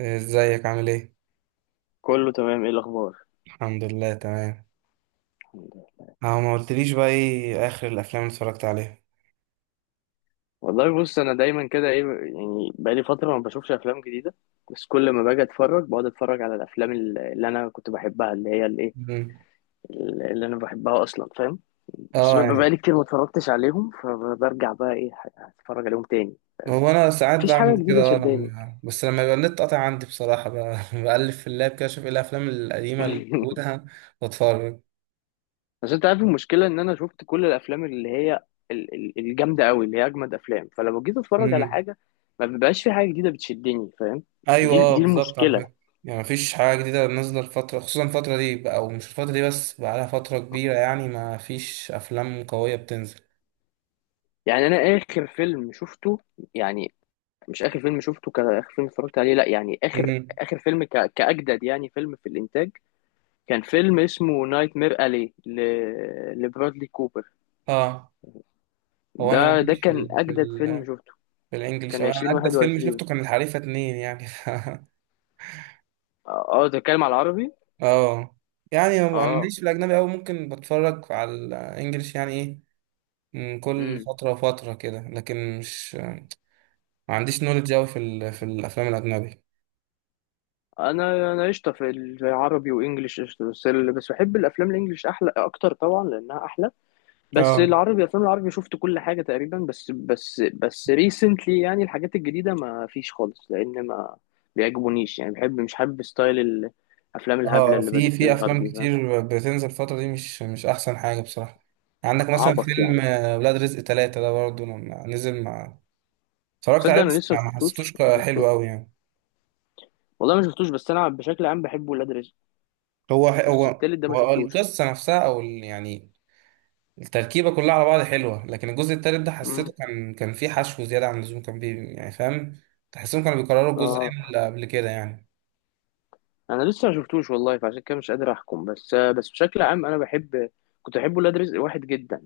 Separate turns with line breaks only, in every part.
ازيك عامل ايه؟
كله تمام، ايه الاخبار؟
الحمد لله تمام.
الحمد لله.
اه، ما قلتليش بقى ايه اخر الافلام اللي اتفرجت عليها؟
والله، بص، انا دايما كده ايه. يعني بقالي فتره ما بشوفش افلام جديده. بس كل ما باجي اتفرج بقعد اتفرج على الافلام اللي انا كنت بحبها، اللي هي الايه،
مم.
اللي انا بحبها اصلا، فاهم؟ بس
اه
بيبقى
يعني.
بقالي كتير ما اتفرجتش عليهم، فبرجع بقى ايه، اتفرج عليهم تاني.
هو انا ساعات
مفيش حاجه
بعمل
جديده
كده
شداني.
لما يبقى النت قاطع عندي بصراحة بقى بقلب في اللاب كده اشوف ايه الافلام القديمة اللي موجودة واتفرج.
بس انت عارف المشكله ان انا شفت كل الافلام اللي هي الجامده قوي، اللي هي اجمد افلام، فلما جيت اتفرج على
مم.
حاجه ما بيبقاش في حاجه جديده بتشدني، فاهم؟
ايوه،
دي دي
بالظبط، على
المشكله.
فكرة. يعني مفيش حاجة جديدة نازلة الفترة، خصوصا الفترة دي بقى، او مش الفترة دي بس بقى لها فترة كبيرة، يعني ما فيش افلام قوية بتنزل.
يعني انا اخر فيلم شفته، يعني مش اخر فيلم شفته كاخر فيلم اتفرجت عليه، لا، يعني اخر
مم.
اخر فيلم كاجدد، يعني فيلم في الانتاج. كان فيلم اسمه نايت مير الي لبرادلي كوبر.
اه. هو انا
ده
ماليش في
كان اجدد
في
فيلم شفته.
بالانجلش.
كان
أو انا عدت فيلم
2021.
شفته كان الحريفه اتنين يعني
ده اتكلم على العربي.
اه يعني، هو انا
اه
ماليش في الاجنبي أوي. ممكن بتفرج على الانجليش يعني ايه، من كل
امم
فتره وفتره كده، لكن مش ما عنديش نولج أوي في الافلام الاجنبي.
انا قشطه في العربي وانجليش قشطه، بس بحب الافلام الانجليش احلى اكتر طبعا لانها احلى. بس
اه.
العربي الافلام العربي شفت كل حاجه تقريبا، بس ريسنتلي يعني الحاجات الجديده ما فيش خالص، لان ما بيعجبونيش، يعني بحب مش حابب ستايل الافلام الهبله
اه،
اللي
في
بدات
في
تظهر دي،
افلام
فاهم؟
كتير بتنزل الفتره دي، مش احسن حاجه بصراحه. عندك مثلا
عبط
فيلم
يعني.
ولاد رزق ثلاثة ده برضه لما نزل، مع اتفرجت
تصدق؟
عليه
انا
بس
لسه ما
ما حسيتوش
شفتوش ما
حلو
شفتوش
أوي يعني.
والله ما شفتوش. بس انا بشكل عام بحب ولاد رزق.
هو
بس
هو
التالت ده ما
هو
شفتوش.
القصة نفسها، أو يعني التركيبة كلها على بعض حلوة، لكن الجزء التالت ده
امم
حسيته كان فيه حشو زيادة عن اللزوم، كان يعني، فاهم؟ تحسهم كانوا بيكرروا الجزئين
اه،
اللي قبل كده يعني.
انا لسه ما شفتوش والله، فعشان كده مش قادر احكم، بس بشكل عام انا بحب كنت بحب ولاد رزق واحد جدا.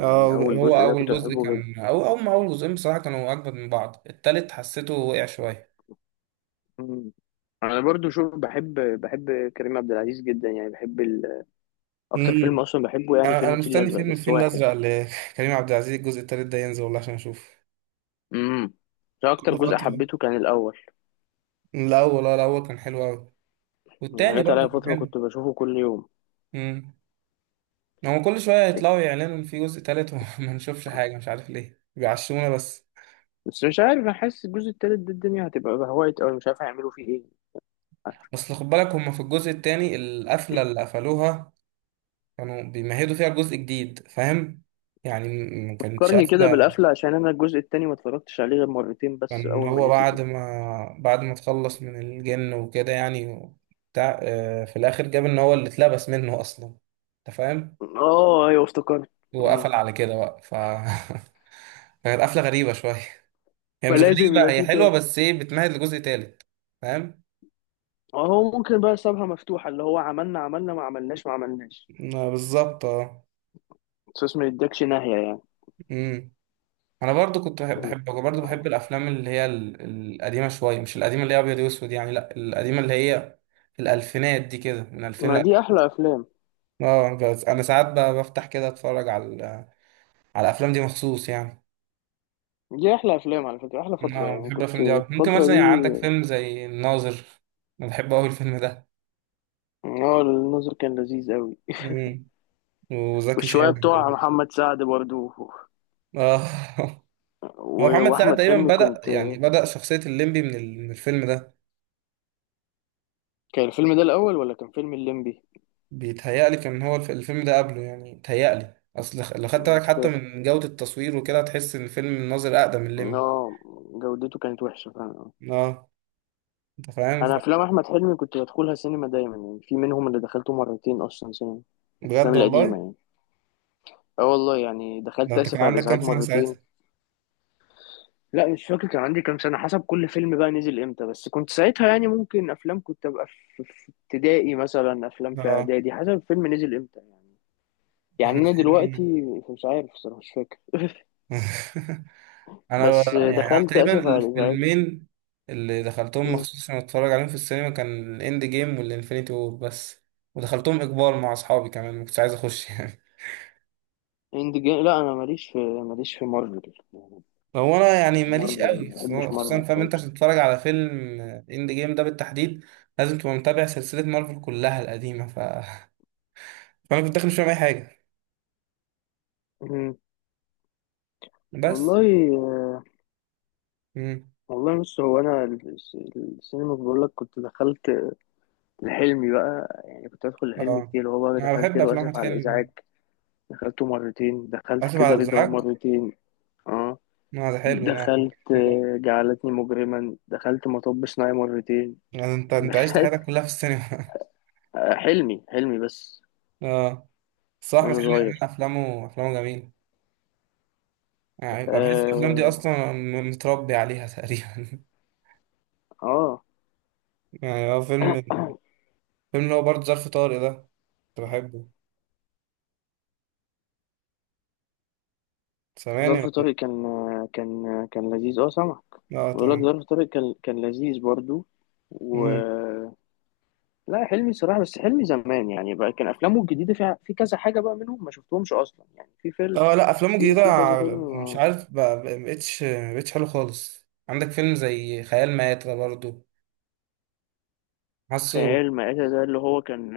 اه،
اول
هو
جزء ده
أول
كنت
جزء
بحبه.
كان أو أول ما أول جزئين بصراحة كانوا أجمد من بعض. التالت حسيته وقع شوية.
مم. انا برضو شوف، بحب كريم عبد العزيز جدا، يعني بحب اكتر فيلم
امم
اصلا بحبه يعني
أنا
فيلم
أنا
الفيل
مستني
الازرق
فيلم
بس
الفيل
واحد.
الأزرق لكريم عبد العزيز الجزء التالت ده ينزل والله عشان أشوف.
امم ده اكتر
كل
جزء
فترة.
حبيته كان الاول.
الأول كان حلو أوي،
يعني
والتاني
جت عليا
برضه كان
فتره
حلو.
كنت بشوفه كل يوم.
امم هو كل شوية يطلعوا يعلنوا إن في جزء تالت، وما نشوفش حاجة، مش عارف ليه بيعشمونا بس.
بس مش عارف، انا حاسس الجزء التالت ده الدنيا هتبقى بهوايت، او مش عارف هيعملوا فيه ايه.
بس خد بالك، هما في الجزء التاني القفلة اللي قفلوها كانوا بيمهدوا فيها الجزء الجديد، فاهم؟ يعني ما كانتش
فكرني كده
قفلة.
بالقفله، عشان انا الجزء التاني ما اتفرجتش عليه غير مرتين بس
كان
اول ما
هو
نزل
بعد
يعني.
ما بعد ما تخلص من الجن وكده يعني، بتاع آه، في الآخر جاب إن هو اللي اتلبس منه أصلا، أنت فاهم؟
اه، ايوه افتكرت. مم.
وقفل على كده بقى كانت قفلة غريبة شوية. هي مش
فلازم
غريبة،
يبقى
هي
فيه
حلوة
تاني.
بس إيه بتمهد لجزء تالت، فاهم؟
هو ممكن بقى سابها مفتوحه، اللي هو عملنا عملنا ما عملناش ما عملناش.
بالظبط، اه.
صوص ما يدكش ناحية يعني.
أمم. انا برضو كنت بحب الافلام اللي هي القديمه شويه، مش القديمه اللي هي ابيض واسود يعني، لا القديمه اللي هي الالفينات دي كده، من 2000 ل
ما دي
2000.
أحلى أفلام.
اه، بس انا ساعات بفتح كده اتفرج على على الافلام دي مخصوص يعني.
دي أحلى أفلام على فكرة، أحلى فترة
اه،
يعني
بحب
كنت
الافلام دي أوي. ممكن
الفترة
مثلا يعني
دي.
عندك فيلم زي الناظر، انا بحب قوي الفيلم ده.
اه، النظر كان لذيذ أوي.
مم. وزكي
والشوية
شان،
بتوع محمد سعد برضو،
اه. هو محمد سعد
وأحمد
تقريبا
حلمي
بدأ
كنت.
يعني بدأ شخصية الليمبي من الفيلم ده.
كان الفيلم ده الأول ولا كان فيلم الليمبي؟
بيتهيألي كان هو الفيلم ده قبله يعني. بيتهيألي اصل لو خدت بالك
مش
حتى
فاكر.
من جودة التصوير وكده، هتحس ان الفيلم الناظر اقدم من الليمبي.
اه، جودته كانت وحشة فعلا.
اه، انت فاهم
أنا أفلام أحمد حلمي كنت بدخلها سينما دايما، يعني في منهم اللي دخلته مرتين أصلا سينما، الأفلام
بجد
القديمة
والله؟
يعني. اه، والله يعني
ده
دخلت
انت كان
آسف على
عندك كام
الإزعاج
سنة
مرتين.
ساعتها؟
لا، مش فاكر كان عندي كام سنة، حسب كل فيلم بقى نزل امتى، بس كنت ساعتها يعني ممكن افلام كنت ابقى في ابتدائي مثلا، افلام في
اه،
اعدادي، حسب الفيلم نزل امتى يعني. يعني
احمد
انا
حلمي.
دلوقتي مش عارف الصراحة، مش فاكر،
انا
بس
ب- يعني انا
دخلت
تقريبا
اسف على الازعاج.
الفيلمين اللي دخلتهم
م.
مخصوص عشان اتفرج عليهم في السينما كان الاند جيم والانفينيتي وور بس. ودخلتهم اجبار مع اصحابي كمان، ما كنتش عايز اخش.
اند جيم، لا انا ماليش في مارفل يعني.
هو انا يعني ماليش
مارفل
قوي،
ما بحبش
خصوصاً
مارفل
فاهم انت،
خالص.
عشان تتفرج على فيلم اند جيم ده بالتحديد، لازم تبقى متابع سلسله مارفل كلها القديمه فانا كنت داخل مش فاهم اي حاجه.
م.
بس.
والله
امم
والله بص، هو انا السينما بقول لك كنت دخلت لحلمي بقى، يعني كنت ادخل لحلمي
اه،
كتير، هو بقى
انا
دخلت
بحب
له
افلام احمد
اسف على
حلمي.
الازعاج. دخلته مرتين، دخلت
اسف على
كده رضا
الازعاج،
مرتين، اه،
ما ده حلو، لا.
دخلت جعلتني مجرما، دخلت مطب صناعي مرتين.
يعني انت انت عشت
دخلت
حياتك كلها في السينما.
حلمي حلمي بس
اه، صح، احمد
وانا
حلمي عمل
صغير.
افلامه جميله. يعني أنا بحس الافلام دي
اه.
اصلا متربي عليها تقريبا.
آه.
يعني هو فيلم اللي هو برضه ظرف طارق ده، كنت بحبه. سامعني
ظرف
ولا
طارق
إيه؟
كان كان كان لذيذ. اه، سامعك.
اه،
بقول لك
تمام.
ظرف طارق كان لذيذ برضو. و
امم
آه، لا حلمي صراحة، بس حلمي زمان يعني، بقى كان أفلامه الجديدة فيها في كذا حاجة بقى منهم ما شفتهمش أصلا، يعني في فيلم،
اه، لا افلامه
في
الجديده،
في كذا فيلم.
مش عارف مبقتش حلو خالص. عندك فيلم زي خيال مآتة برضو، حاسه
خيال مآتة ده اللي هو كان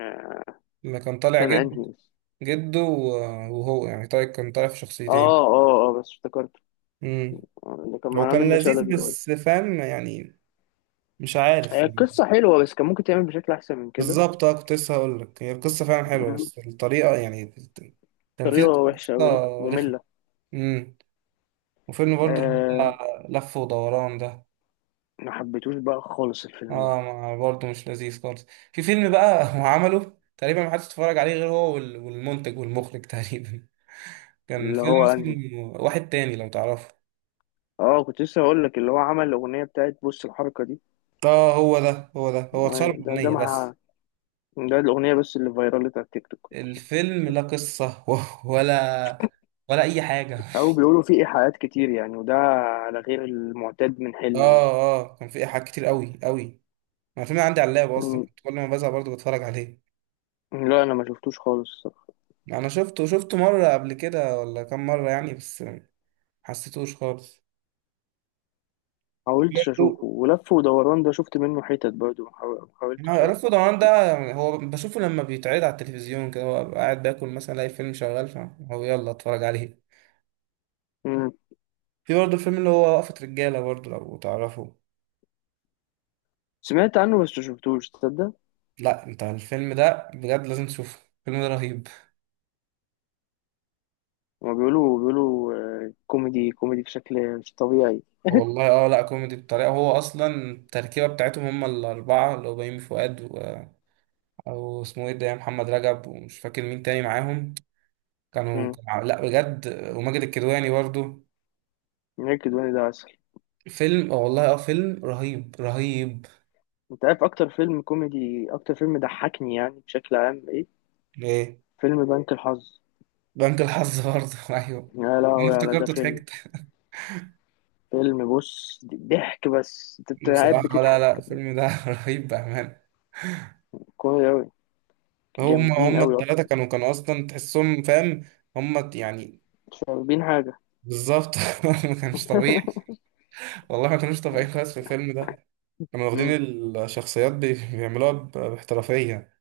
لما كان طالع
كان انهي.
جده وهو يعني، طيب، كان طالع في شخصيتين.
اه، اه، اه، بس افتكرته.
امم
اللي كان
هو
معاه
كان
منة
لذيذ
شلبي باي.
بس فاهم يعني، مش عارف
هي
يعني.
القصة حلوة، بس كان ممكن تعمل بشكل أحسن من كده.
بالظبط اه، كنت لسه هقول لك، هي القصه فعلا حلوه
مم.
بس الطريقه يعني التنفيذ
طريقة
بتاع
وحشة أوي،
القصه رخم.
مملة.
امم وفيلم برضو اللي
آه،
هو لف ودوران ده،
ما حبيتوش بقى خالص الفيلم ده.
اه برضه مش لذيذ خالص. في فيلم بقى هو عمله تقريبا ما حدش اتفرج عليه غير هو والمنتج والمخرج تقريبا. كان
اللي
فيلم
هو أنهي؟
اسمه واحد تاني لو تعرفه.
اه، كنت لسه هقول لك اللي هو عمل الأغنية بتاعت بص الحركة دي.
اه، هو اتشهر
آه، ده
بأغنية بس.
مع ده الأغنية بس اللي فايرالت على التيك توك.
الفيلم لا قصة ولا أي حاجة.
أو بيقولوا فيه إيحاءات كتير يعني، وده على غير المعتاد من حلمي.
اه، اه، كان فيه إيحاءات كتير قوي قوي. أنا الفيلم عندي على اللاب أصلا
مم.
كنت كل ما بزهق برضه بتفرج عليه.
لا، أنا ما شفتوش خالص،
أنا شفته مرة قبل كده ولا كام مرة يعني، بس ما حسيتوش خالص.
حاولتش اشوفه.
برضه
ولف ودوران ده شفت منه حتت برضه، ما حاولتش.
رأس ضمان ده هو بشوفه لما بيتعرض على التلفزيون كده، هو قاعد باكل مثلا الاقي الفيلم شغال، فهو يلا اتفرج عليه.
مم.
في برضه الفيلم اللي هو وقفة رجالة برضه لو تعرفه.
سمعت عنه بس مشفتوش، تصدق؟
لا، انت الفيلم ده بجد لازم تشوفه، الفيلم ده رهيب.
هما بيقولوا كوميدي كوميدي بشكل مش طبيعي.
والله، اه، لا كوميدي بطريقة، هو اصلا التركيبة بتاعتهم، هم الاربعة اللي هو بيومي فؤاد او اسمه ايه ده يا محمد رجب، ومش فاكر مين تاني معاهم، كانوا
مم.
كانوا لا بجد. وماجد الكدواني برضه.
نيكد وين ده عسل.
فيلم، اه والله، اه فيلم رهيب رهيب.
انت عارف اكتر فيلم كوميدي، اكتر فيلم ضحكني يعني بشكل عام ايه؟
ايه،
فيلم بنك الحظ.
بنك الحظ برضه، ايوه،
يا
أنا
لهوي، على ده
افتكرته
فيلم!
ضحكت.
فيلم، بص، ضحك بس انت قاعد
بصراحة لا،
بتضحك.
لا الفيلم ده رهيب بأمانة.
كوميدي اوي.
هم
جامدين
هم
اوي
التلاتة
اصلا،
كانوا أصلا تحسهم فاهم، هم يعني،
مش فاهمين حاجة.
بالظبط. ما كانش طبيعي، والله ما كانوش طبيعيين خالص في الفيلم ده. كانوا واخدين
مم.
الشخصيات بيعملوها باحترافية.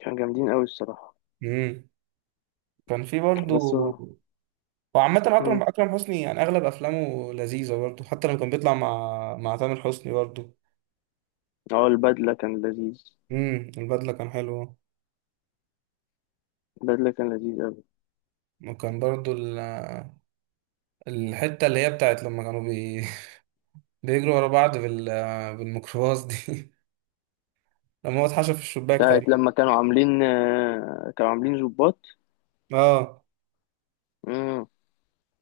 كانوا جامدين اوي الصراحة.
امم كان في
بس
برضه.
هو
وعامة أكرم حسني يعني أغلب أفلامه لذيذة برضه، حتى لما كان بيطلع مع تامر حسني برضه.
اه البدلة كان لذيذ.
البدلة كان حلوه.
البدلة كان لذيذ أوي.
وكان برضه الحتة اللي هي بتاعت لما كانوا بيجروا ورا بعض بالميكروباص دي لما هو اتحشى في الشباك
بتاعت
تقريبا.
لما كانوا عاملين ظباط.
اه،
امم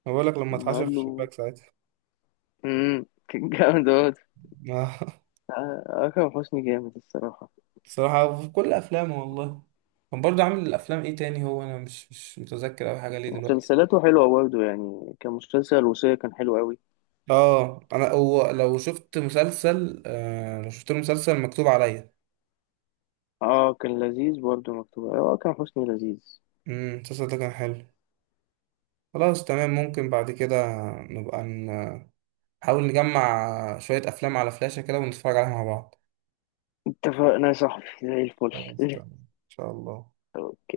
أنا بقول لك، لما
ما
اتحشى
قال
في
له.
الشباك ساعتها.
كان جامد أوي.
آه.
آه، أكرم حسني جامد الصراحة.
بصراحة في كل أفلامه والله. كان برضه عامل الأفلام إيه تاني؟ هو أنا مش متذكر أوي حاجة ليه دلوقتي.
مسلسلاته حلوة برضه، يعني كان مسلسل الوصية كان حلو أوي.
اه، أنا هو لو شفت له مسلسل مكتوب عليا.
اه، كان لذيذ برضه، مكتوب أكرم حسني لذيذ.
المسلسل ده كان حلو. خلاص تمام، ممكن بعد كده نبقى نحاول نجمع شوية أفلام على فلاشة كده ونتفرج عليها مع بعض.
اتفقنا يا صاحبي، زي الفل.
خلاص تمام، ان شاء الله.